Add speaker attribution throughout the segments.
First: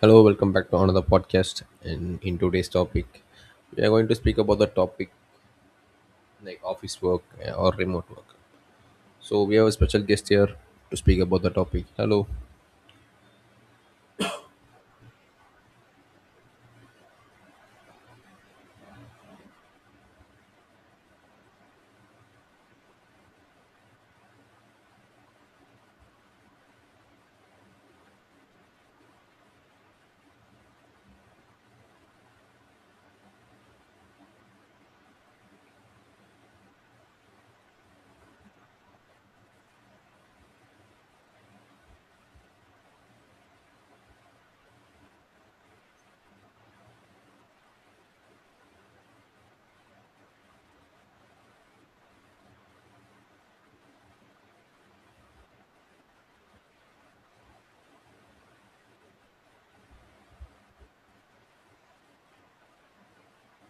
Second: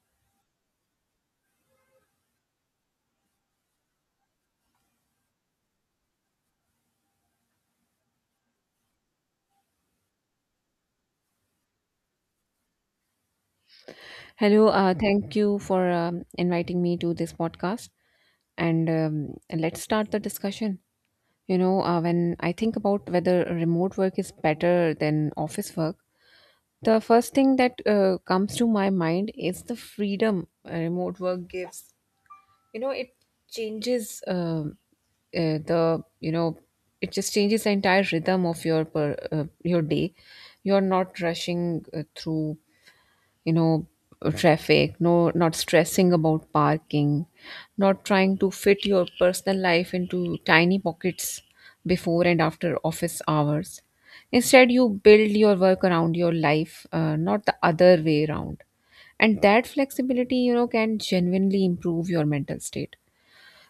Speaker 1: Hello, welcome back to another podcast. And in today's topic, we are going to speak about the topic like office work or remote work. So we have a special guest here to speak about the topic. Hello.
Speaker 2: Hello, thank you for inviting me to this podcast. And let's start the discussion. When I think about whether remote work is better than office work, the first thing that comes to my mind is the freedom remote work gives. You know, it changes um uh, the you know changes the entire rhythm of your day. You're not rushing through you know traffic, no not stressing about parking, not trying to fit your personal life into tiny pockets before and after office hours. Instead, you build your work around your life, not the other way around, and that flexibility, you know, can genuinely improve your mental state.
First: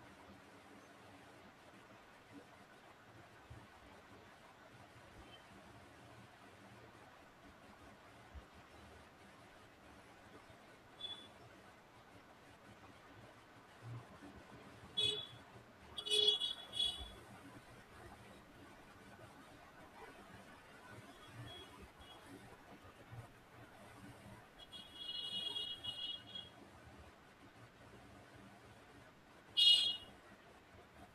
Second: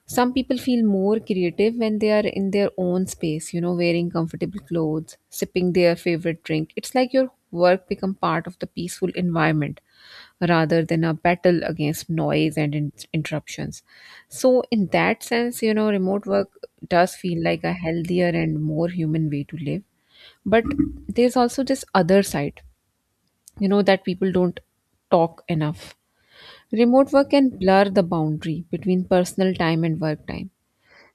Speaker 2: Some people feel more creative when they are in their own space, you know, wearing comfortable clothes, sipping their favorite drink. It's like your work become part of the peaceful environment rather than a battle against noise and interruptions. So, in that sense, you know, remote work does feel like a healthier and more human way to live. But there's also this other side, you know, that people don't talk enough. Remote work can blur the boundary between personal time and work time.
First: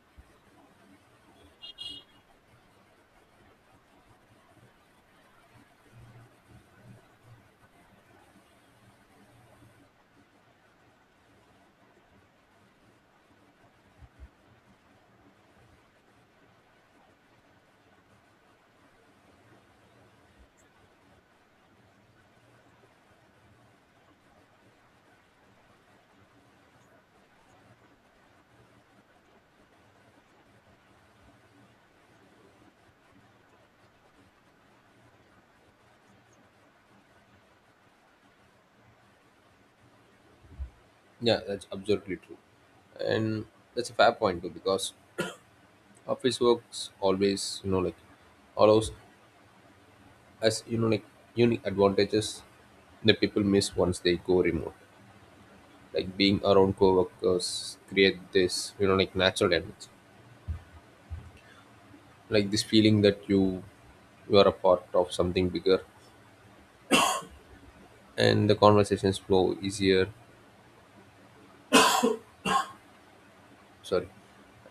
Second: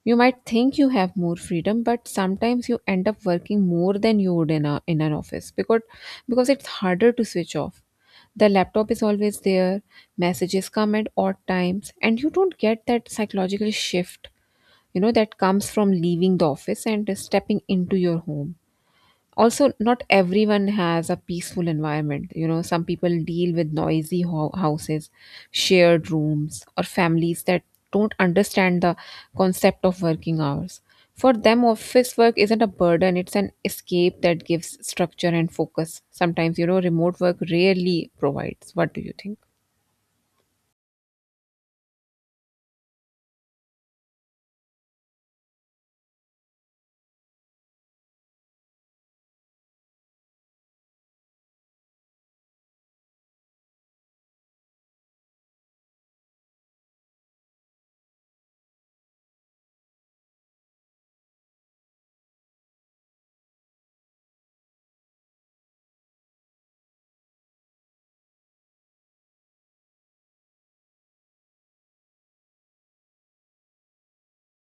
Speaker 2: You might think you have more freedom, but sometimes you end up working more than you would in an office because it's harder to switch off. The laptop is always there, messages come at odd times, and you don't get that psychological shift, you know, that comes from leaving the office and stepping into your home. Also, not everyone has a peaceful environment. You know, some people deal with noisy houses, shared rooms, or families that don't understand the concept of working hours. For them, office work isn't a burden, it's an escape that gives structure and focus sometimes, you know. Remote work rarely provides. What do you think?
Speaker 1: Yeah, that's absolutely true, and that's a fair point too because office works always allows as you know like unique advantages that people miss once they go remote. Like being around co-workers create this natural energy like this feeling that you are a part of something bigger, and the conversations flow easier, sorry,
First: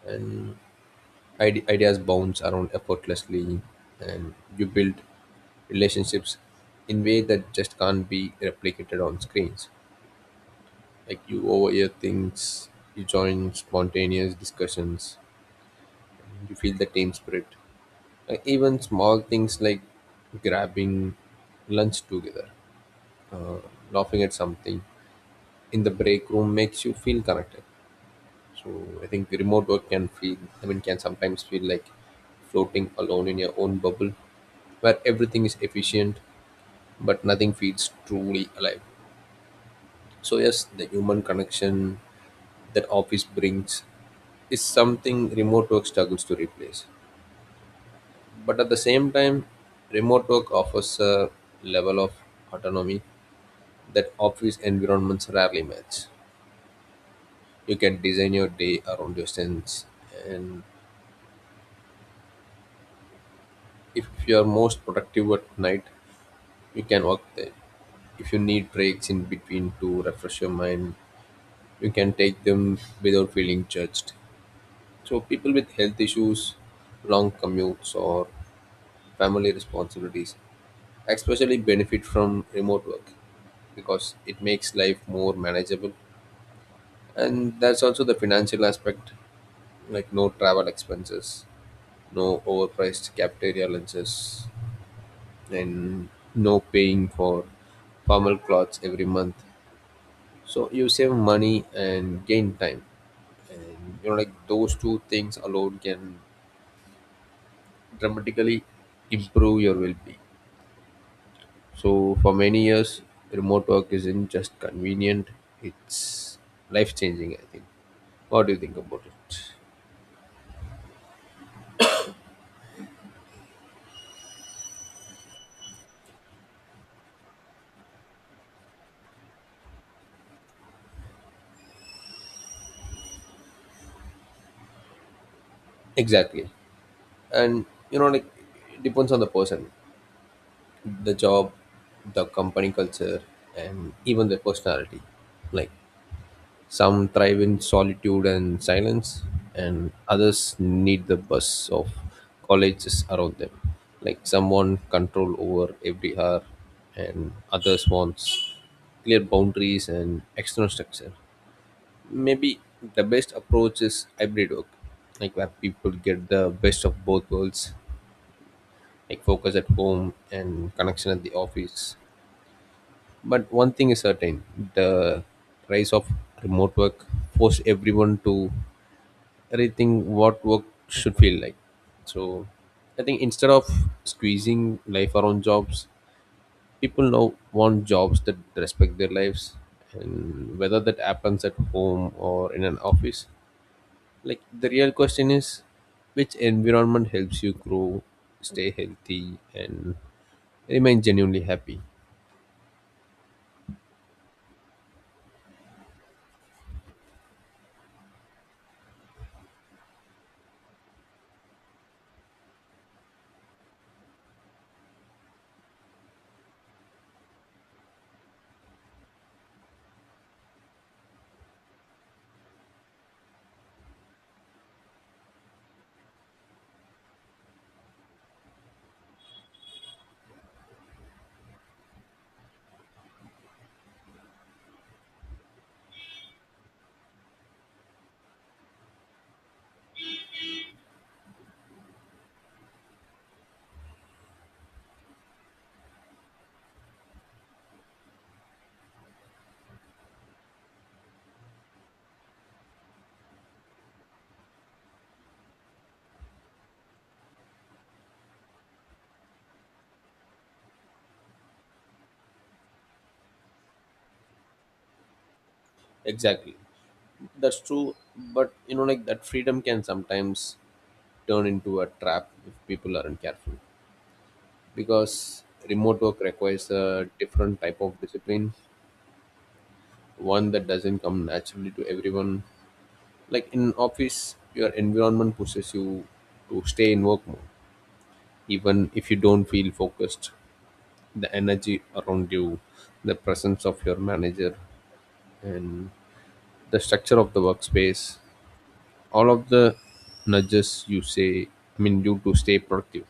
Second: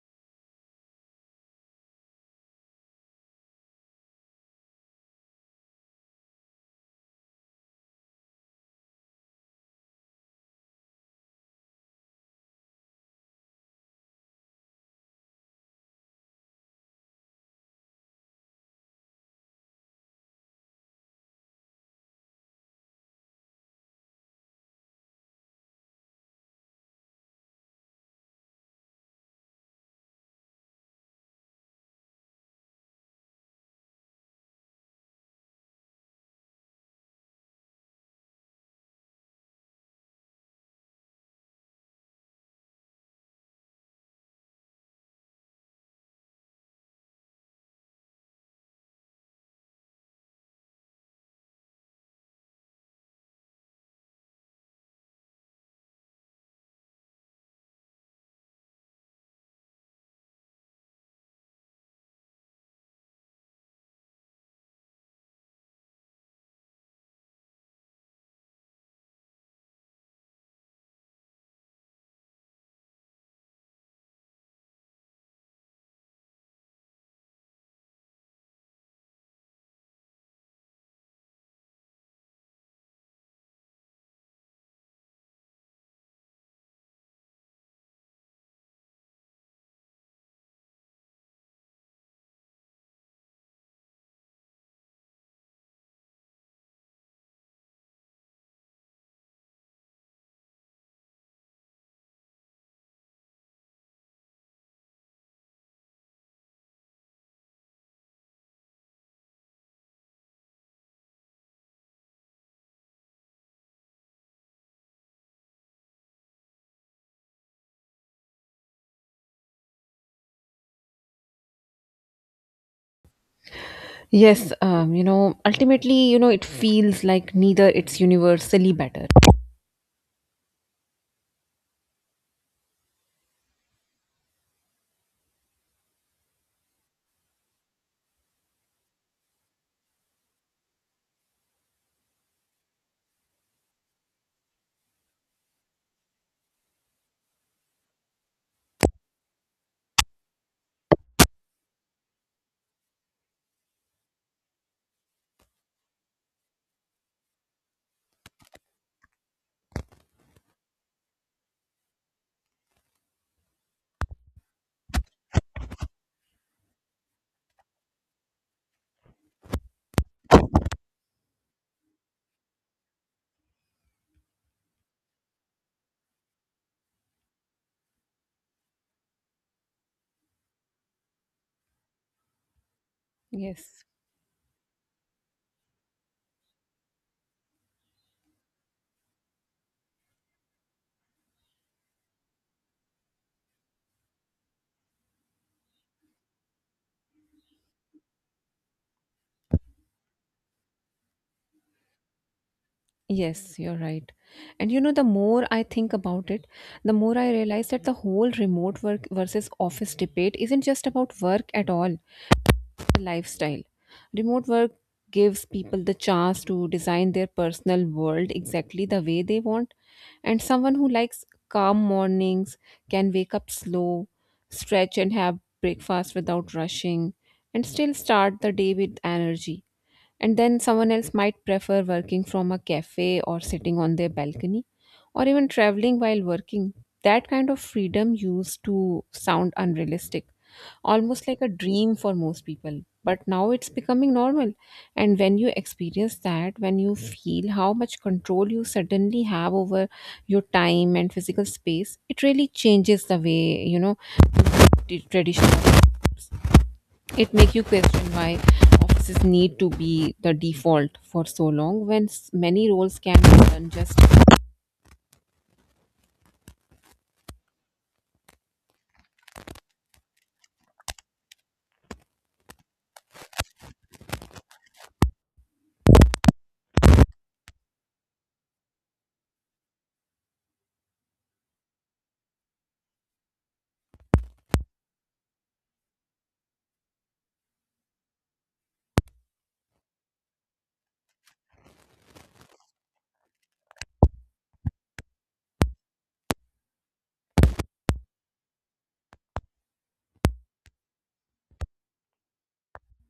Speaker 1: and ideas bounce around effortlessly, and you build relationships in way that just can't be replicated on screens. Like you overhear things, you join spontaneous discussions, you feel the team spirit, like even small things like grabbing lunch together, uh, laughing at something in the break room, makes you feel connected. So I think remote work can feel, I mean, can sometimes feel like floating alone in your own bubble, where everything is efficient but nothing feels truly alive. So, yes, the human connection that office brings is something remote work struggles to replace. But at the same time, remote work offers a level of autonomy that office environments rarely match. You can design your day around your strengths, and if you're most productive at night, you can work then. If you need breaks in between to refresh your mind, you can take them without feeling judged. So, people with health issues, long commutes, or family responsibilities especially benefit from remote work because it makes life more manageable. And that's also the financial aspect, like no travel expenses, no overpriced cafeteria lunches, and no paying for formal clothes every month. So you save money and gain time, and those two things alone can dramatically improve your well-being. So for many years, remote work isn't just convenient, it's life-changing, I think. What do you think about it?
Speaker 2: Yes, you know, ultimately, you know, it feels like neither it's universally better.
Speaker 1: Exactly. And it depends on the person, the job, the company culture, and even their personality. Like some thrive in solitude and silence, and others need the buzz of colleges around them. Like some want control over every hour, and others wants clear boundaries and external structure. Maybe the best approach is hybrid work, like where people get the best of both worlds, like focus at home and connection at the office. But one thing is certain, the rise of remote work forced everyone to rethink what work should feel like. So I think instead of
Speaker 2: Yes,
Speaker 1: squeezing life around jobs, people now want jobs that respect their lives, and whether that happens at home or in an office. Like the real question is which environment helps you grow, stay healthy, and remain genuinely happy.
Speaker 2: yes, you're right. And you know, the more I think about it, the more I realize that the whole remote work versus office debate isn't just about work at all, the lifestyle. Remote work gives people the chance to design their personal world exactly the way they want. And someone who likes calm mornings can wake up slow, stretch, and have breakfast without rushing, and still start the day with energy. And then someone else might prefer working from a cafe or sitting on their balcony or even traveling while working. That kind of freedom used to sound unrealistic, almost like a dream for most people. But now it's becoming normal. And when you experience that, when you feel how much control you suddenly have over your time and physical space, it really changes the way, you know, the traditional, it make you question why offices need to be the default for so long when many roles can be done just.
Speaker 1: Exactly. That's true. But you know, like that freedom can sometimes turn into a trap if people aren't careful, because remote work requires a different type of discipline, one that doesn't come naturally to everyone. Like in office your environment pushes you to stay in work mode even if you don't feel focused. The energy around you, the presence of your manager, and the structure of the workspace, all of the nudges you, say, I mean, you to stay productive.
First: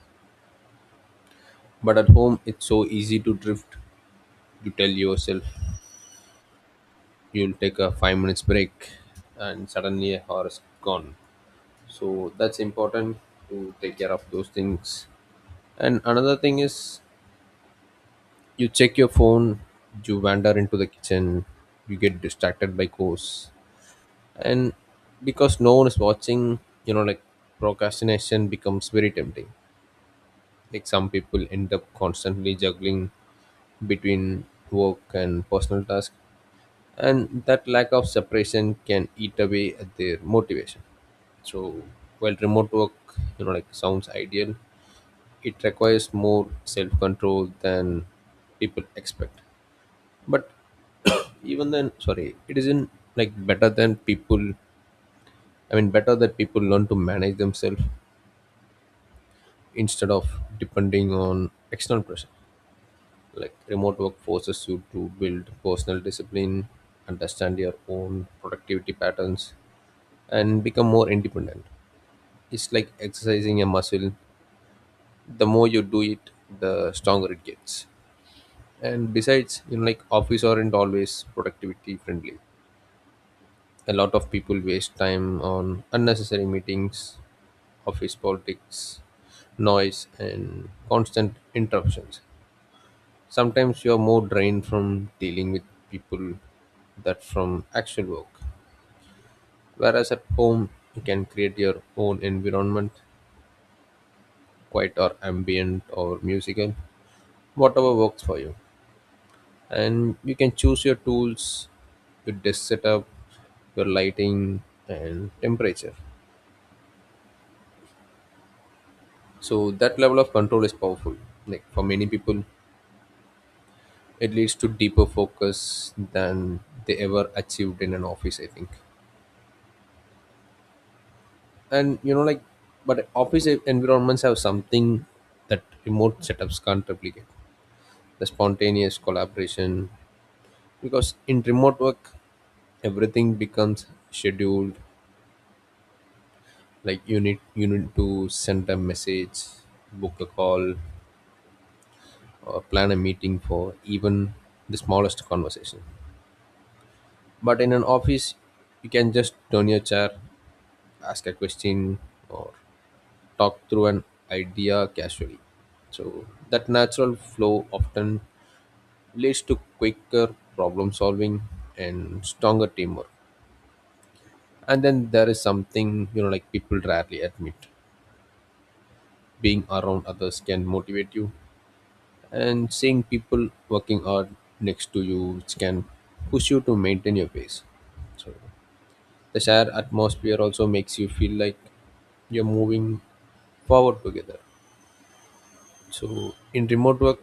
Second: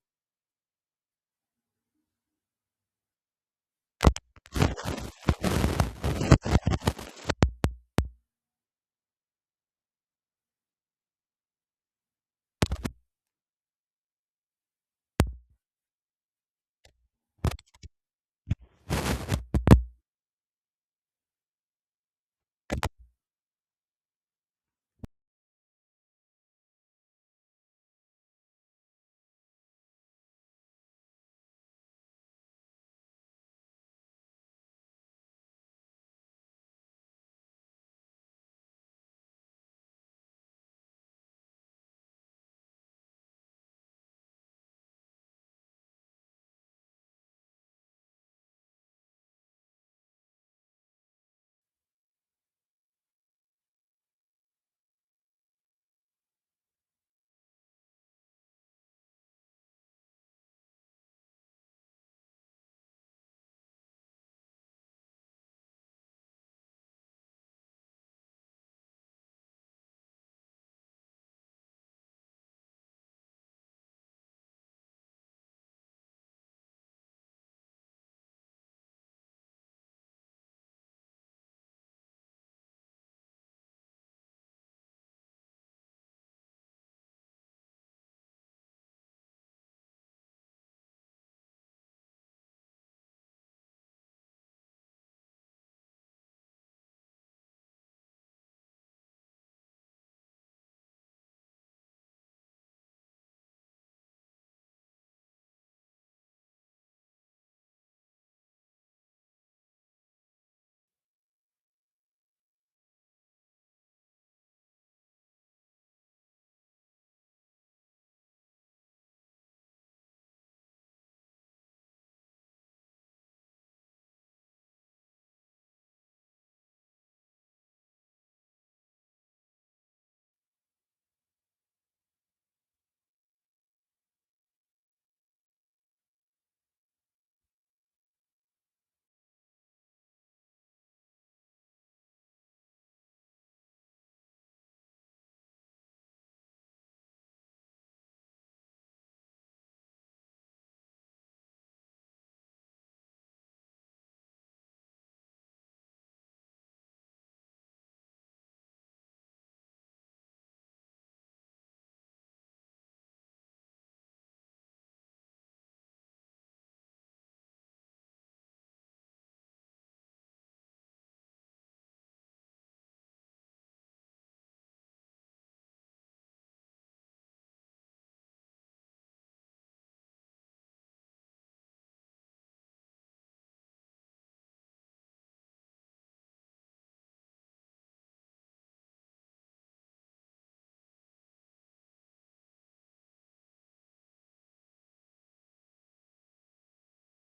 Speaker 1: But at home it's so easy to drift. You tell yourself you'll take a 5 minute break, and suddenly a hour is gone. So that's important to take care of those things. And another thing is, you check your phone, you wander into the kitchen, you get distracted by course, and because no one is watching, you know like procrastination becomes very tempting. Like some people end up constantly juggling between work and personal tasks, and that lack of separation can eat away at their motivation. So while remote work, you know, like sounds ideal, it requires more self-control than people expect. But even then, sorry, it isn't like better than people. I mean, better that people learn to manage themselves instead of depending on external pressure. Like remote work forces you to build personal discipline, understand your own productivity patterns, and become more independent. It's like exercising a muscle, the more you do it the stronger it gets. And besides, office aren't always productivity friendly. A lot of people waste time on unnecessary meetings, office politics, noise, and constant interruptions. Sometimes you're more drained from dealing with people that from actual work. Whereas at home you can create your own environment, quiet or ambient or musical, whatever works for you. And you can choose your tools, your desk setup, your lighting, and temperature. So that level of control is powerful. Like for many people it leads to deeper focus than they ever achieved in an office, I think. And but office environments have something that remote setups can't replicate, the spontaneous collaboration. Because in remote work everything becomes scheduled. Like you need to send a message, book a call, or plan a meeting for even the smallest conversation. But in an office you can just turn your chair, ask a question, or talk through an idea casually. So that natural flow often leads to quicker problem solving and stronger teamwork. And then there is something people rarely admit, being around others can motivate you, and seeing people working hard next to you which can push you to maintain your pace. So the shared atmosphere also makes you feel like you're moving forward together. So in remote work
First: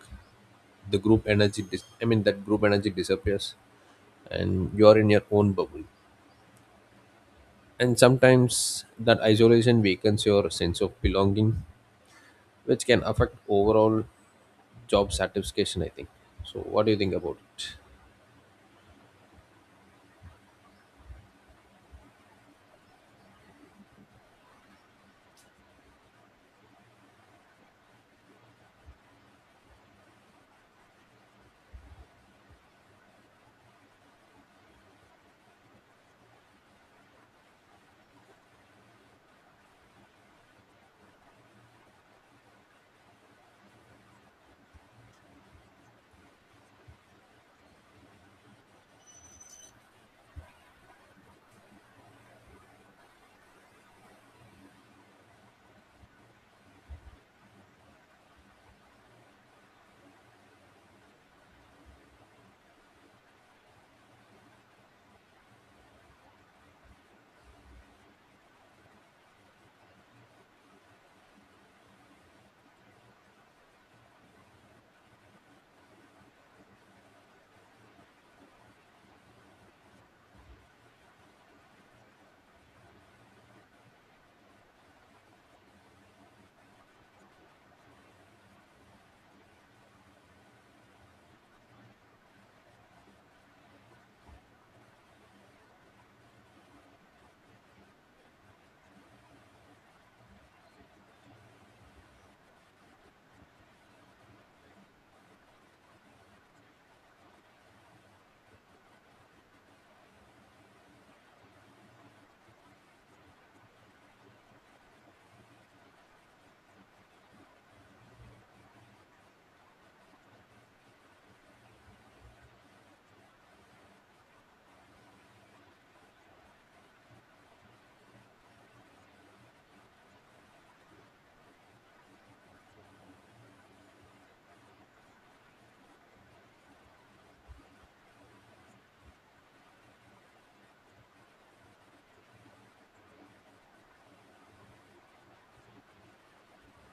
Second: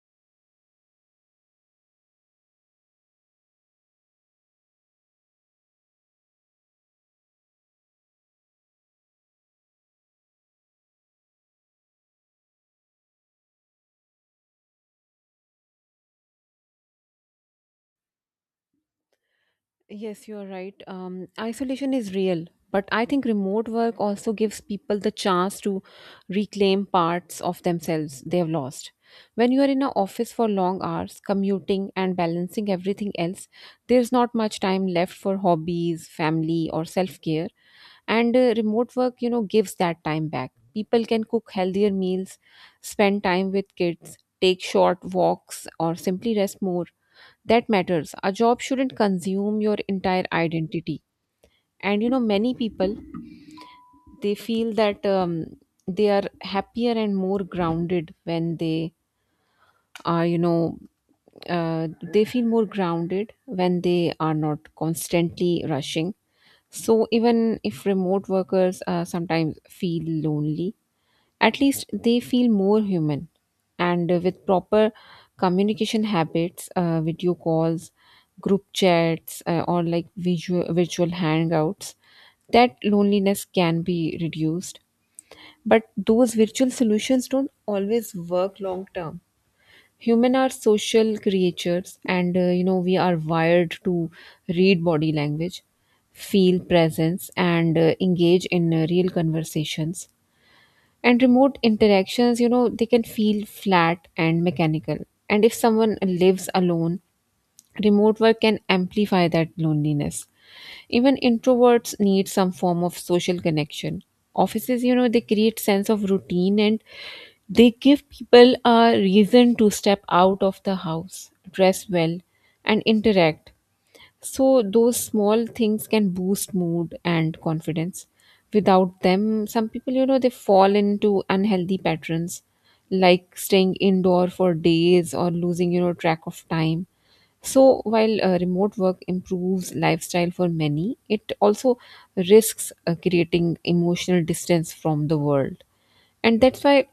Speaker 1: the group energy that group energy disappears, and you're in your own bubble, and sometimes that isolation weakens your sense of belonging, which can affect overall job satisfaction, I think. So what do you think about it?
Speaker 2: Yes, you are right. Isolation is real, but I think remote work also gives people the chance to reclaim parts of themselves they have lost. When you are in an office for long hours, commuting and balancing everything else, there's not much time left for hobbies, family, or self care. And remote work, you know, gives that time back. People can cook healthier meals, spend time with kids, take short walks, or simply rest more. That matters. A job shouldn't consume your entire identity. And you know, many people, they feel that, they are happier and more grounded when they are you know uh, they feel more grounded when they are not constantly rushing. So even if remote workers sometimes feel lonely, at least they feel more human. And with proper communication habits, video calls, group chats, or virtual hangouts, that loneliness can be reduced. But those virtual solutions don't always work long term. Human are social creatures, and you know, we are wired to read body language, feel presence, and engage in real conversations. And remote interactions, you know, they can feel flat and mechanical. And if someone lives alone, remote work can amplify that loneliness. Even introverts need some form of social connection. Offices, you know, they create sense of routine, and they give people a reason to step out of the house, dress well, and interact. So those small things can boost mood and confidence. Without them, some people, you know, they fall into unhealthy patterns like staying indoor for days or losing, you know, track of time. So while remote work improves lifestyle for many, it also risks creating emotional distance from the world. And that's why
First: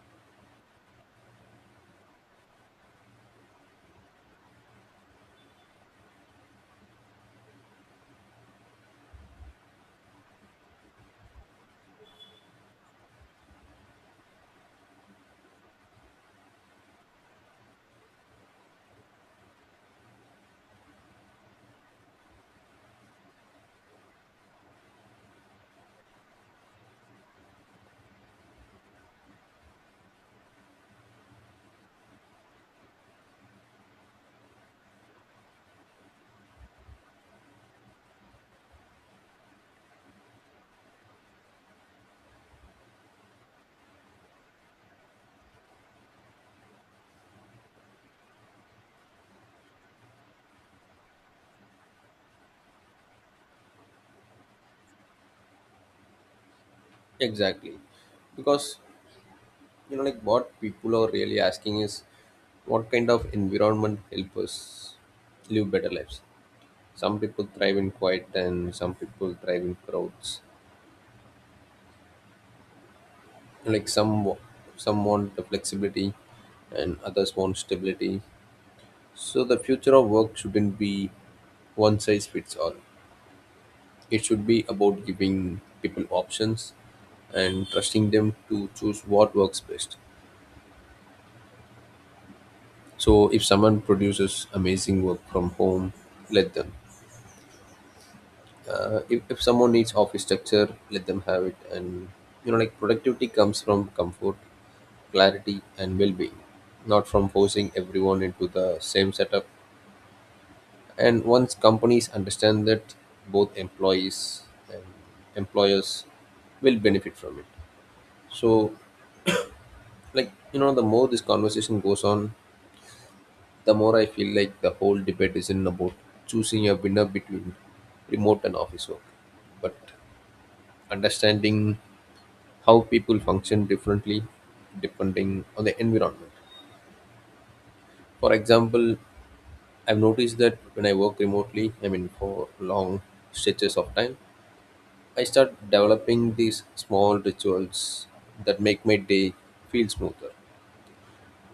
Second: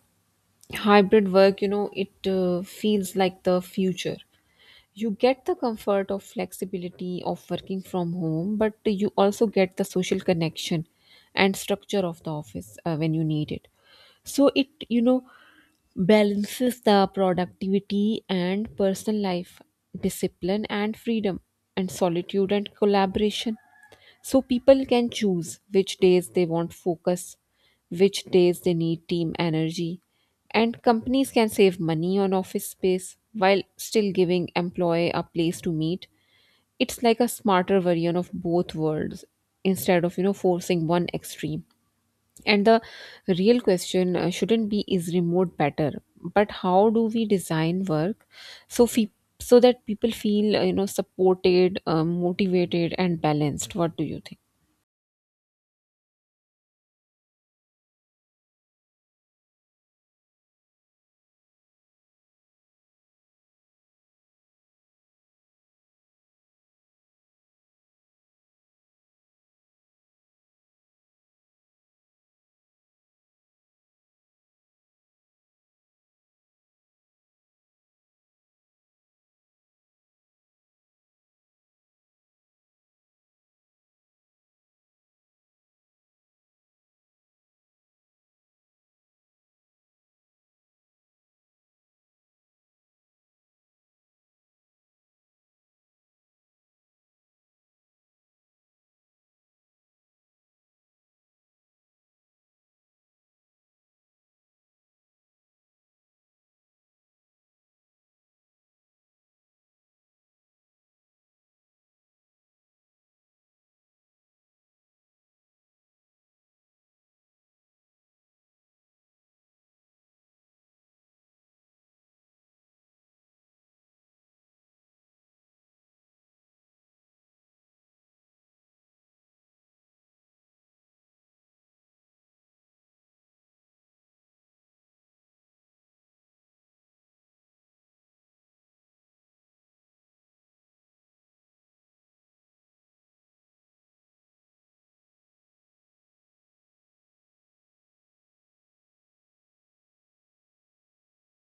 Speaker 2: hybrid work, you know, it feels like the future. You get the comfort of flexibility of working from home, but you also get the social connection and structure of the office when you need it. So it, you know, balances the productivity and personal life, discipline and freedom, and solitude and collaboration. So people can choose which days they want focus, which days they need team energy, and companies can save money on office space while still giving employee a place to meet. It's like a smarter version of both worlds instead of, you know, forcing one extreme. And the real question shouldn't be is remote better, but how do we design work so fe- so that people feel, you know, supported, motivated, and balanced? What do you think?
Speaker 1: Exactly. Because what people are really asking is what kind of environment help us live better lives. Some people thrive in quiet and some people thrive in crowds. Like some want the flexibility and others want stability. So the future of work shouldn't be one size fits all. It should be about giving people options and trusting them to choose what works best. So if someone produces amazing work from home, let them. If someone needs office structure, let them have it. And productivity comes from comfort, clarity, and well-being, not from forcing everyone into the same setup. And once companies understand that, both employees and employers will benefit from it. So the more this conversation goes on, the more I feel like the whole debate isn't about choosing a winner between remote and office work, but understanding how people function differently depending on the environment. For example, I've noticed that when I work remotely, I mean for long stretches of time, I start developing these small rituals that make my day feel smoother,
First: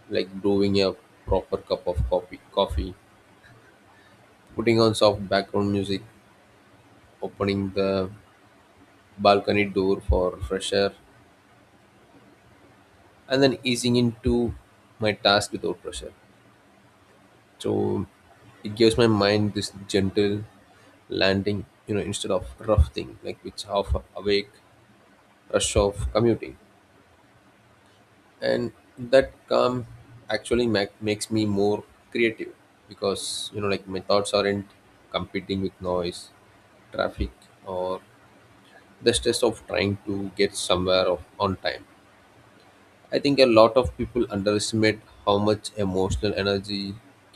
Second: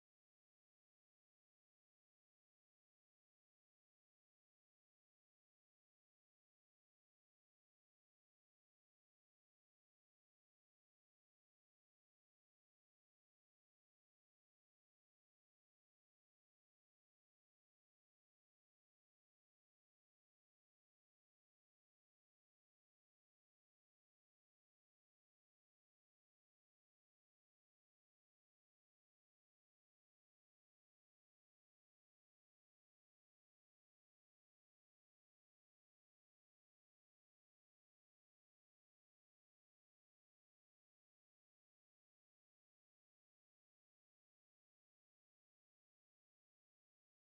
Speaker 1: like brewing a proper cup of coffee, putting on soft background music, opening the balcony door for fresh air, and then easing into my task without pressure. So it gives my mind this gentle landing, you know, instead of rough thing like which half awake rush of commuting. And that calm actually makes me more creative because my thoughts aren't competing with noise, traffic, or the stress of trying to get somewhere of, on time. I think a lot of people underestimate how much emotional energy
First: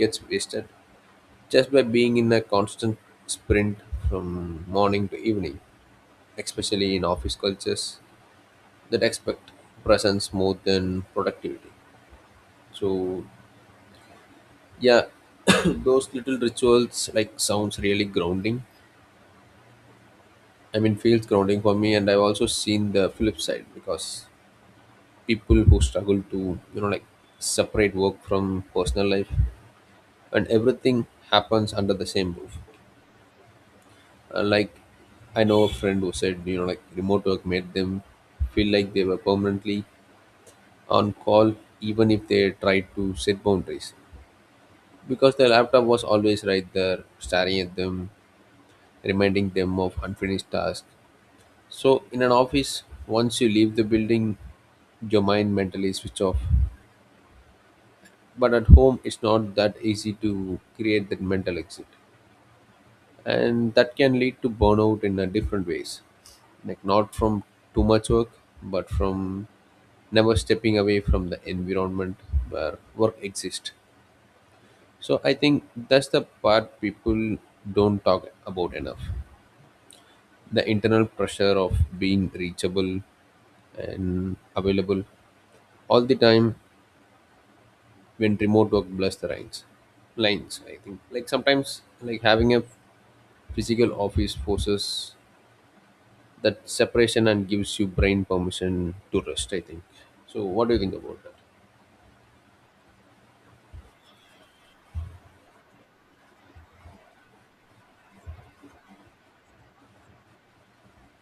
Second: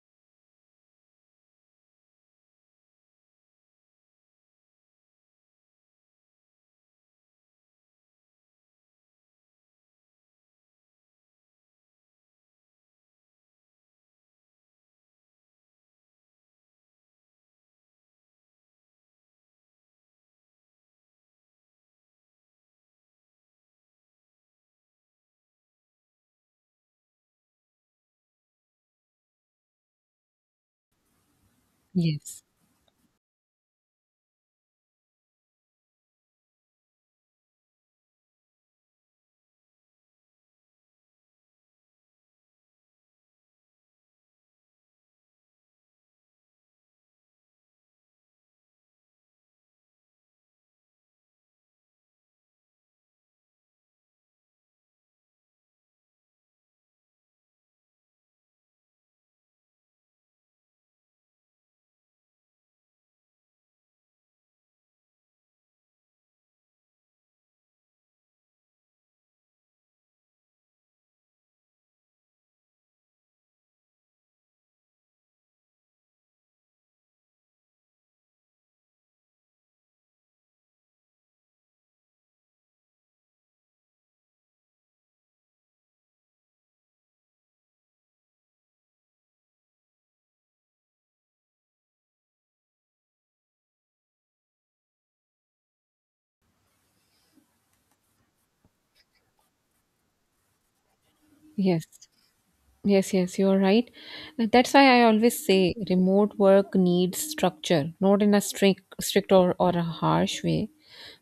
Speaker 1: gets wasted just by being in a constant sprint from morning to evening, especially in office cultures that expect presence more than productivity. So yeah, those little rituals like sounds really grounding. I mean, feels grounding for me, and I've also seen the flip side because people who struggle to separate work from personal life, and everything happens under the same
Speaker 2: Yes,
Speaker 1: roof. Like I know a friend who said remote work made them feel like they were permanently on call even if they tried to set boundaries, because the laptop was always right there staring at them, reminding them of unfinished tasks. So in an office once you leave the building your mind mentally switch off, but at home it's not that easy to create that mental exit. And that can lead to burnout in a different ways, like not from too much work, but from never stepping away from the environment where work exists. So I think that's the part people don't talk about enough, the internal pressure of being reachable and available all the time when remote work blurs the lines. I think like sometimes like having a physical office forces that separation and gives you brain permission to rest, I think. So what do you think about that?
Speaker 2: yes, yes, yes, you're right. And that's why I always say remote work needs structure, not in a strict or a harsh way,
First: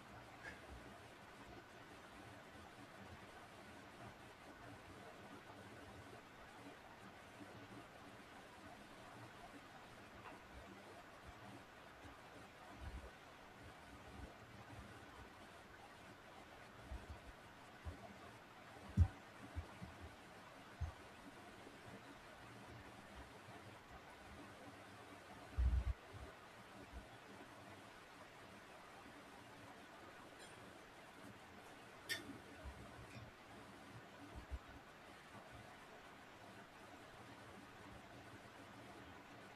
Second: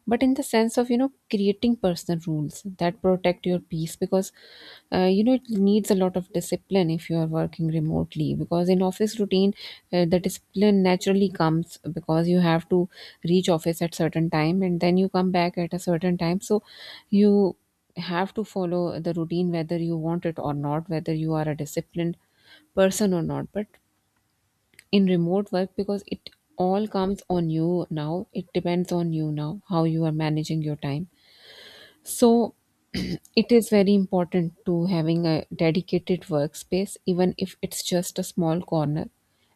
Speaker 2: but in the sense of, you know, creating personal rules that protect your peace because, you know, it needs a lot of discipline if you are working remotely because in office routine, the discipline naturally comes because you have to reach office at certain time and then you come back at a certain time. So you have to follow the routine whether you want it or not, whether you are a disciplined person or not. But in remote work, because it all comes on you now, it depends on you now, how you are managing your time. So it is very important to having a dedicated workspace, even if it's just a small corner,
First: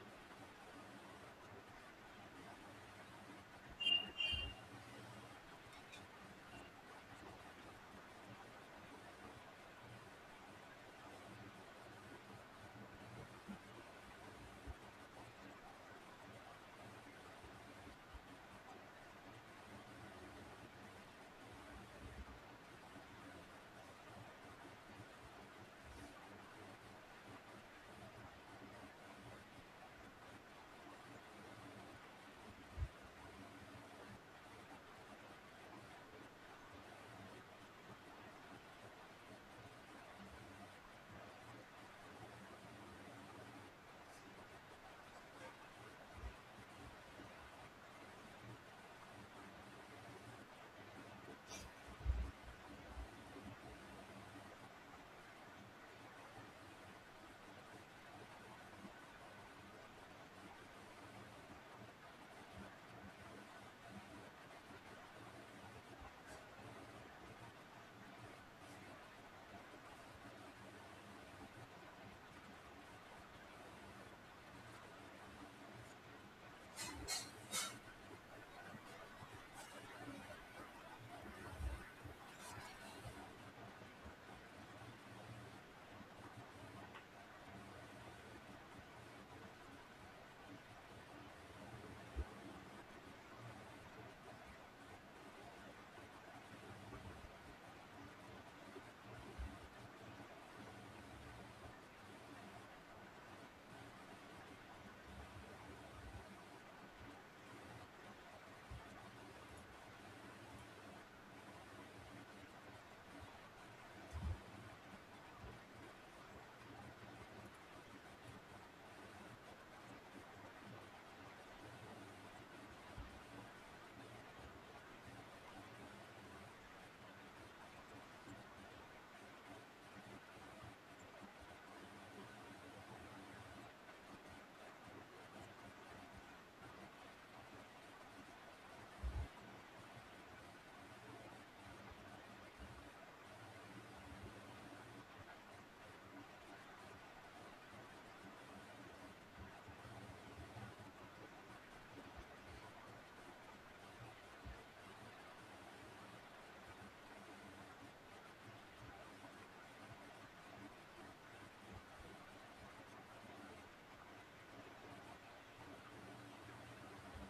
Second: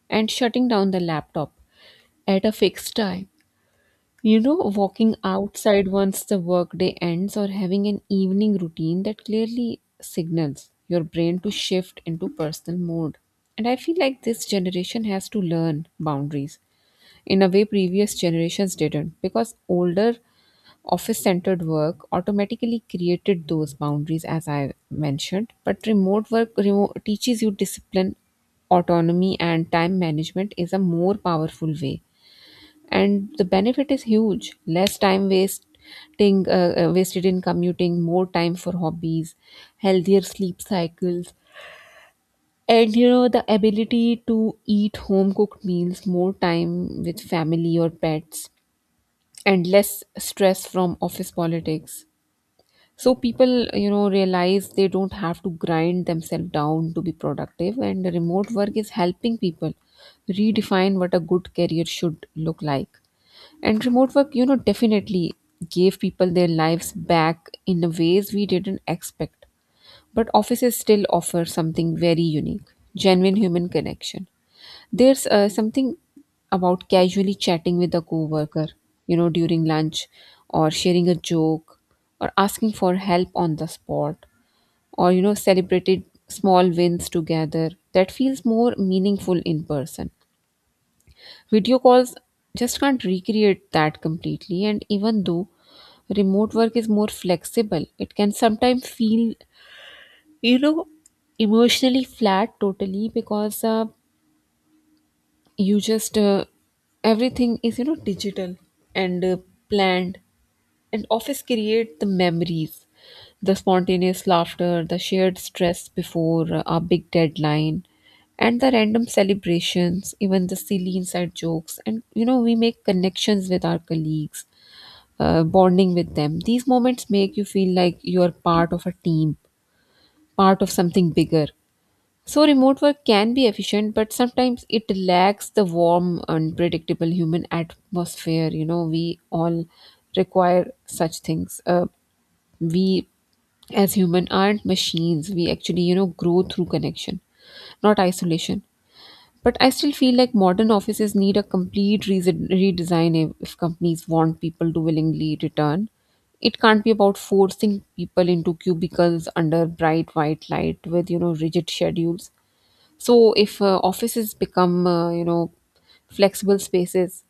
Speaker 2: and shutting down the laptop at a fixed time, you know, walking outside once the workday ends or having an evening routine that clearly signals your brain to shift into personal mode. And I feel like this generation has to learn boundaries in a way previous generations didn't, because older office centered work automatically created those boundaries as I mentioned. But remote work remote teaches you discipline, autonomy, and time management is a more powerful way. And the benefit is huge: less time wasting wasted in commuting, more time for hobbies, healthier sleep cycles, and you know, the ability to eat home cooked meals, more time with family or pets, and less stress from office politics. So people, you know, realize they don't have to grind themselves down to be productive, and remote work is helping people redefine what a good career should look like. And remote work, you know, definitely gave people their lives back in the ways we didn't expect. But offices still offer something very unique: genuine human connection. There's something about casually chatting with a coworker, you know, during lunch, or sharing a joke, or asking for help on the spot, or, you know, celebrated small wins together that feels more meaningful in person. Video calls just can't recreate that completely, and even though remote work is more flexible, it can sometimes feel, you know, emotionally flat totally because you just everything is, you know, digital and planned. And office create the memories, the spontaneous laughter, the shared stress before our big deadline, and the random celebrations, even the silly inside jokes. And you know, we make connections with our colleagues, bonding with them. These moments make you feel like you are part of a team, part of something bigger. So remote work can be efficient, but sometimes it lacks the warm, unpredictable human atmosphere. You know, we all require such things. We as human aren't machines. We actually, you know, grow through connection, not isolation. But I still feel like modern offices need a complete redesign if companies want people to willingly return. It can't be about forcing people into cubicles under bright white light with, you know, rigid schedules. So if offices become, you know, flexible spaces,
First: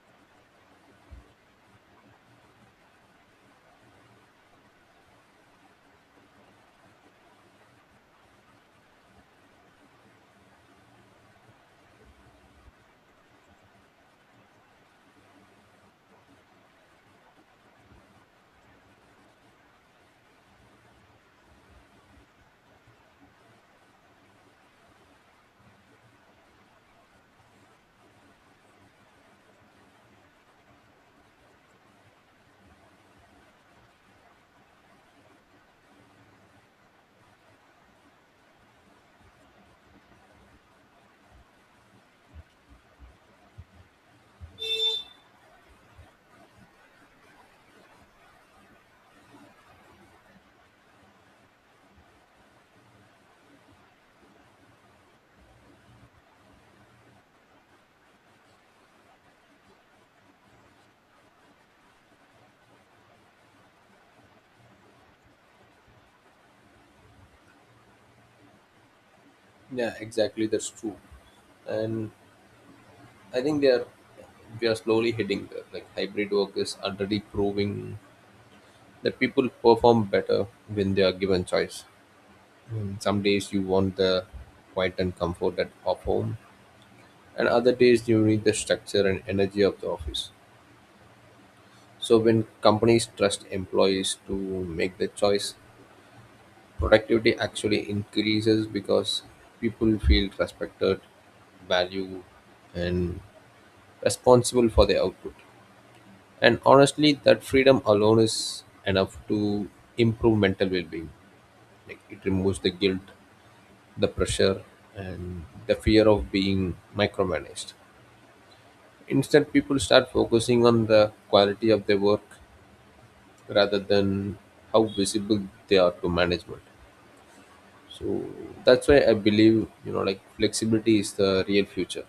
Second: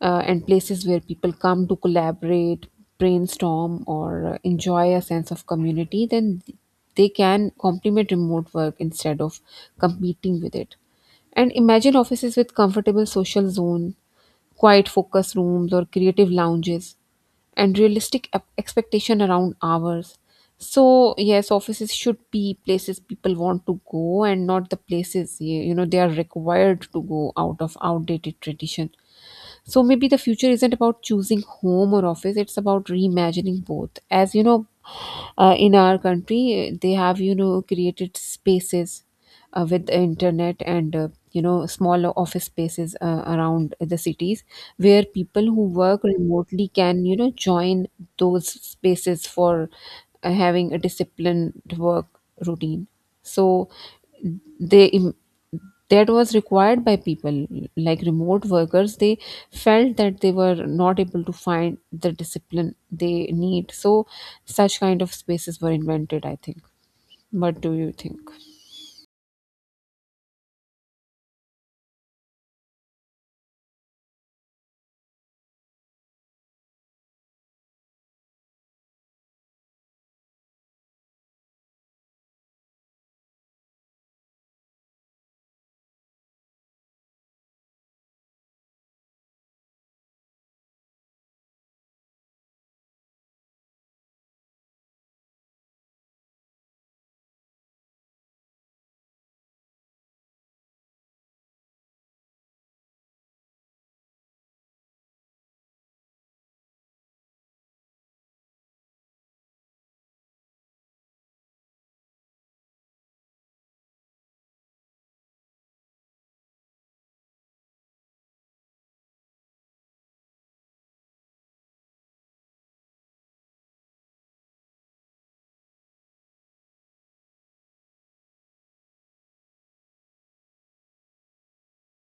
Speaker 2: and places where people come to collaborate, brainstorm, or enjoy a sense of community, then they can complement remote work instead of competing with it. And imagine offices with comfortable social zone, quiet focus rooms, or creative lounges, and realistic expectation around hours. So yes, offices should be places people want to go, and not the places you know they are required to go out of outdated tradition. So maybe the future isn't about choosing home or office, it's about reimagining both. As you know, in our country, they have, you know, created spaces with the internet, and you know, smaller office spaces around the cities where people who work remotely can, you know, join those spaces for having a disciplined work routine. So they im- that was required by people. Like remote workers, they felt that they were not able to find the discipline they need, so such kind of spaces were invented, I think. What do you think?
Speaker 1: Yeah, exactly, that's true. And I think they are we are slowly heading there. Like hybrid work is already proving that people perform better when they are given choice. Some days you want the quiet and comfort of home, and other days you need the structure and energy of the office. So, when companies trust employees to make the choice, productivity actually increases because people feel respected, valued, and responsible for their output. And honestly, that freedom alone is enough to improve mental well being. Like, it removes the guilt, the pressure, and the fear of being micromanaged. Instead, people start focusing on the quality of their work rather than how visible they are to management. So that's why I believe, you know, like flexibility is the real future,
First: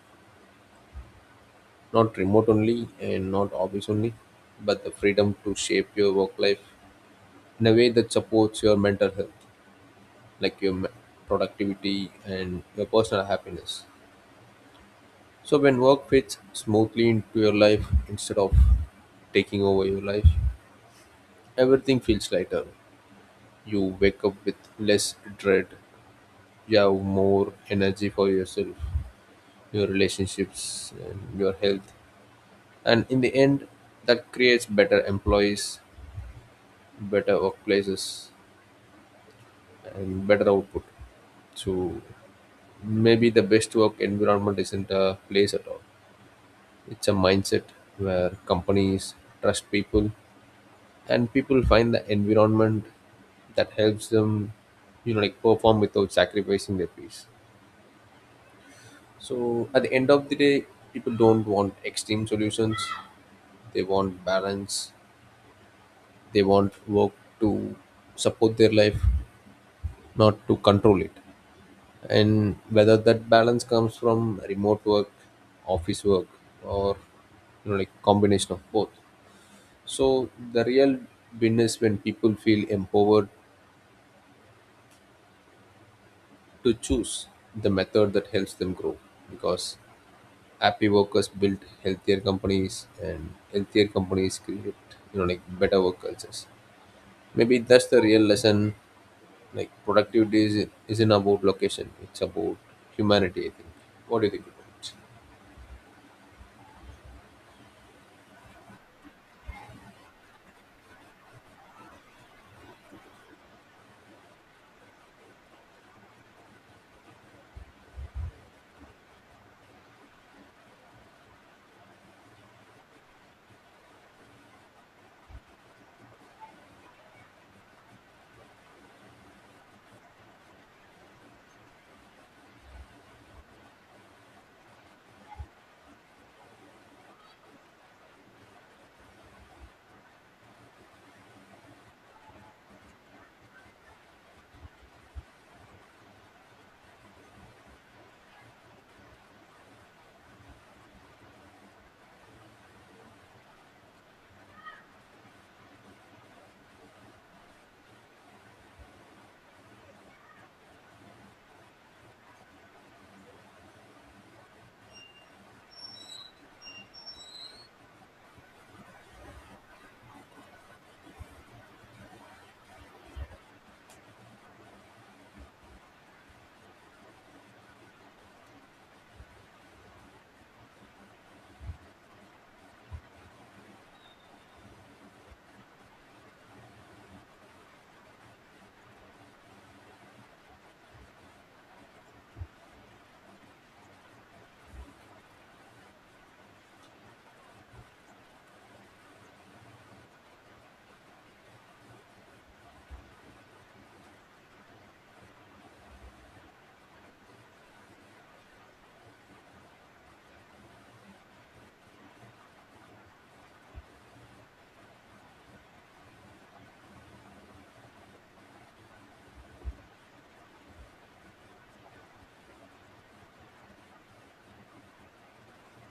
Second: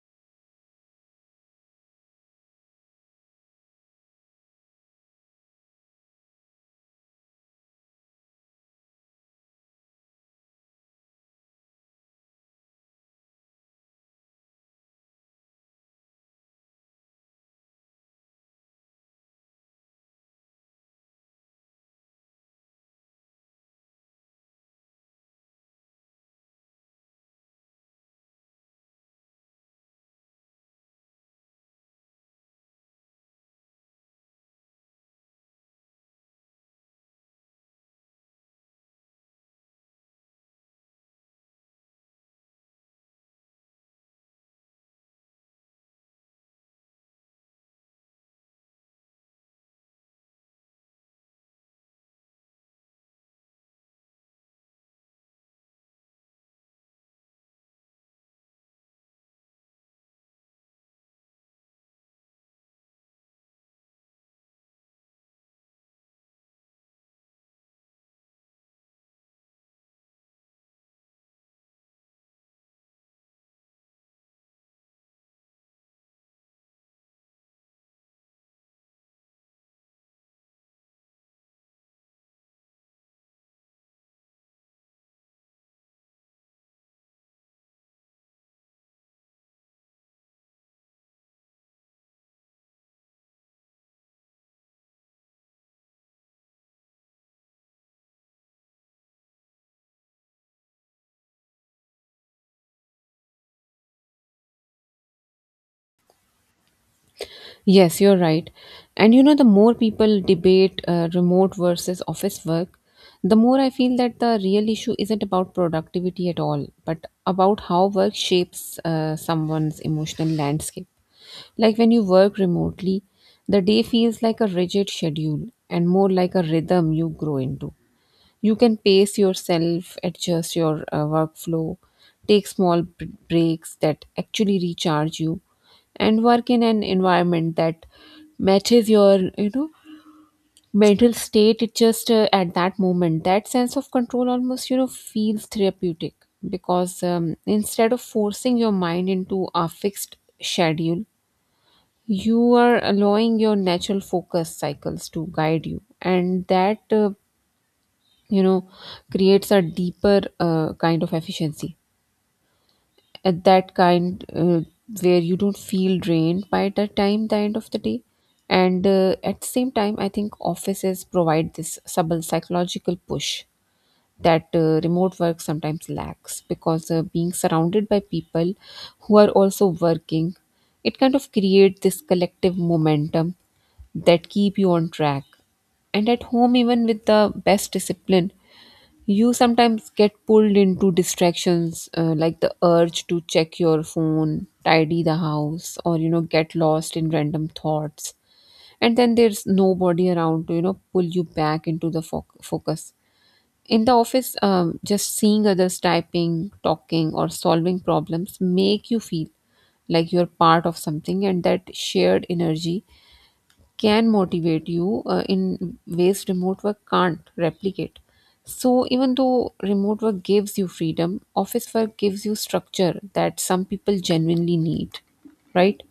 Speaker 1: not remote only and not office only, but the freedom to shape your work life in a way that supports your mental health, like your productivity and your personal happiness. So when work fits smoothly into your life instead of taking over your life, everything feels lighter. You wake up with less dread. You have more energy for yourself, your relationships, and your health. And in the end, that creates better employees, better workplaces, and better output. So maybe the best work environment isn't a place at all. It's a mindset where companies trust people and people find the environment that helps them perform without sacrificing their peace. So at the end of the day, people don't want extreme solutions, they want balance. They want work to support their life, not to control it. And whether that balance comes from remote work, office work, or combination of both, so the real win is when people feel empowered to choose the method that helps them grow, because happy workers build healthier companies, and healthier companies create better work cultures. Maybe that's the real lesson, like isn't about location, it's about humanity, I think. What do you think about it?
Speaker 2: Yes, you're right. And you know, the more people debate remote versus office work, the more I feel that the real issue isn't about productivity at all, but about how work shapes someone's emotional landscape. Like when you work remotely, the day feels like a rigid schedule and more like a rhythm you grow into. You can pace yourself, adjust your workflow, take small breaks that actually recharge you, and work in an environment that matches your, you know, mental state. It just at that moment, that sense of control almost, you know, feels therapeutic because instead of forcing your mind into a fixed schedule, you are allowing your natural focus cycles to guide you, and that, you know, creates a deeper kind of efficiency at that kind where you don't feel drained by the time the end of the day. And at the same time, I think offices provide this subtle psychological push that remote work sometimes lacks because being surrounded by people who are also working, it kind of creates this collective momentum that keep you on track. And at home, even with the best discipline, you sometimes get pulled into distractions like the urge to check your phone, tidy the house, or you know, get lost in random thoughts. And then there's nobody around to, you know, pull you back into the focus. In the office, just seeing others typing, talking, or solving problems make you feel like you're part of something, and that shared energy can motivate you in ways remote work can't replicate. So even though remote work gives you freedom, office work gives you structure that some people genuinely need, right?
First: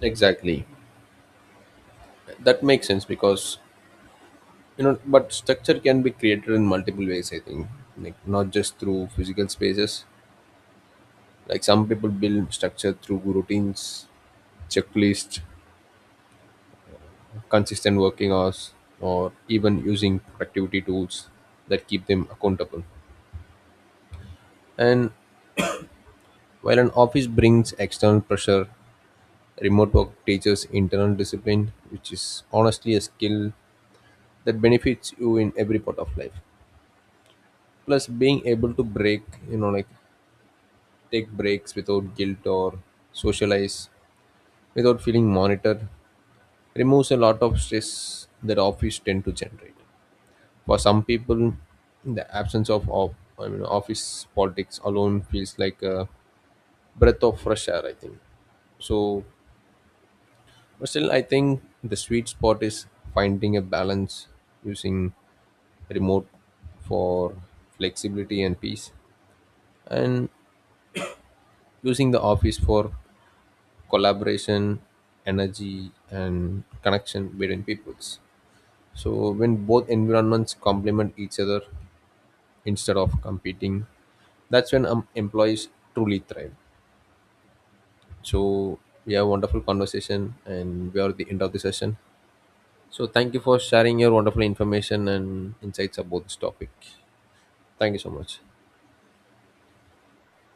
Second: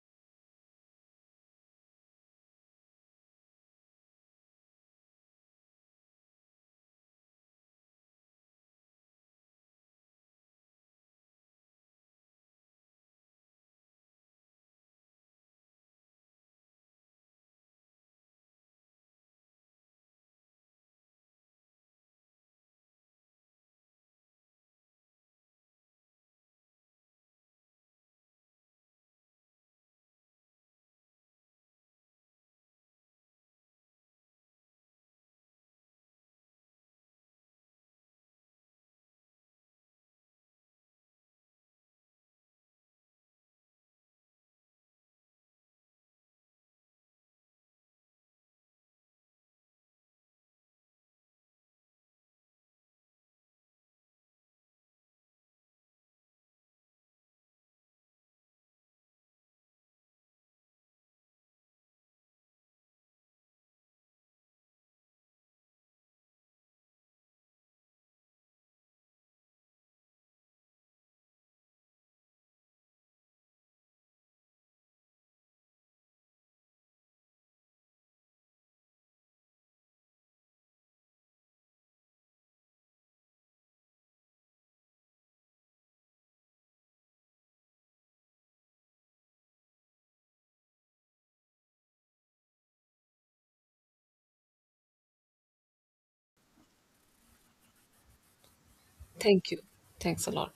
Speaker 1: Exactly. That makes sense because you know, but structure can be created in multiple ways, I think, like not just through physical spaces. Like some people build structure through routines, checklist, consistent working hours, or even using productivity tools that keep them accountable. And while an office brings external pressure, remote work teaches internal discipline, which is honestly a skill that benefits you in every part of life. Plus, being able to break, you know, like take breaks without guilt or socialize without feeling monitored removes a lot of stress that office tend to generate. For some people, the absence of I mean office politics alone feels like a breath of fresh air, I think. So, but still, I think the sweet spot is finding a balance, using remote for flexibility and peace, and using the office for collaboration, energy, and connection between peoples. So, when both environments complement each other instead of competing, that's when employees truly thrive. So we have wonderful conversation and we are at the end of the session, so thank you for sharing your wonderful information and insights about this topic. Thank you so much.
Speaker 2: Thank you. Thanks a lot.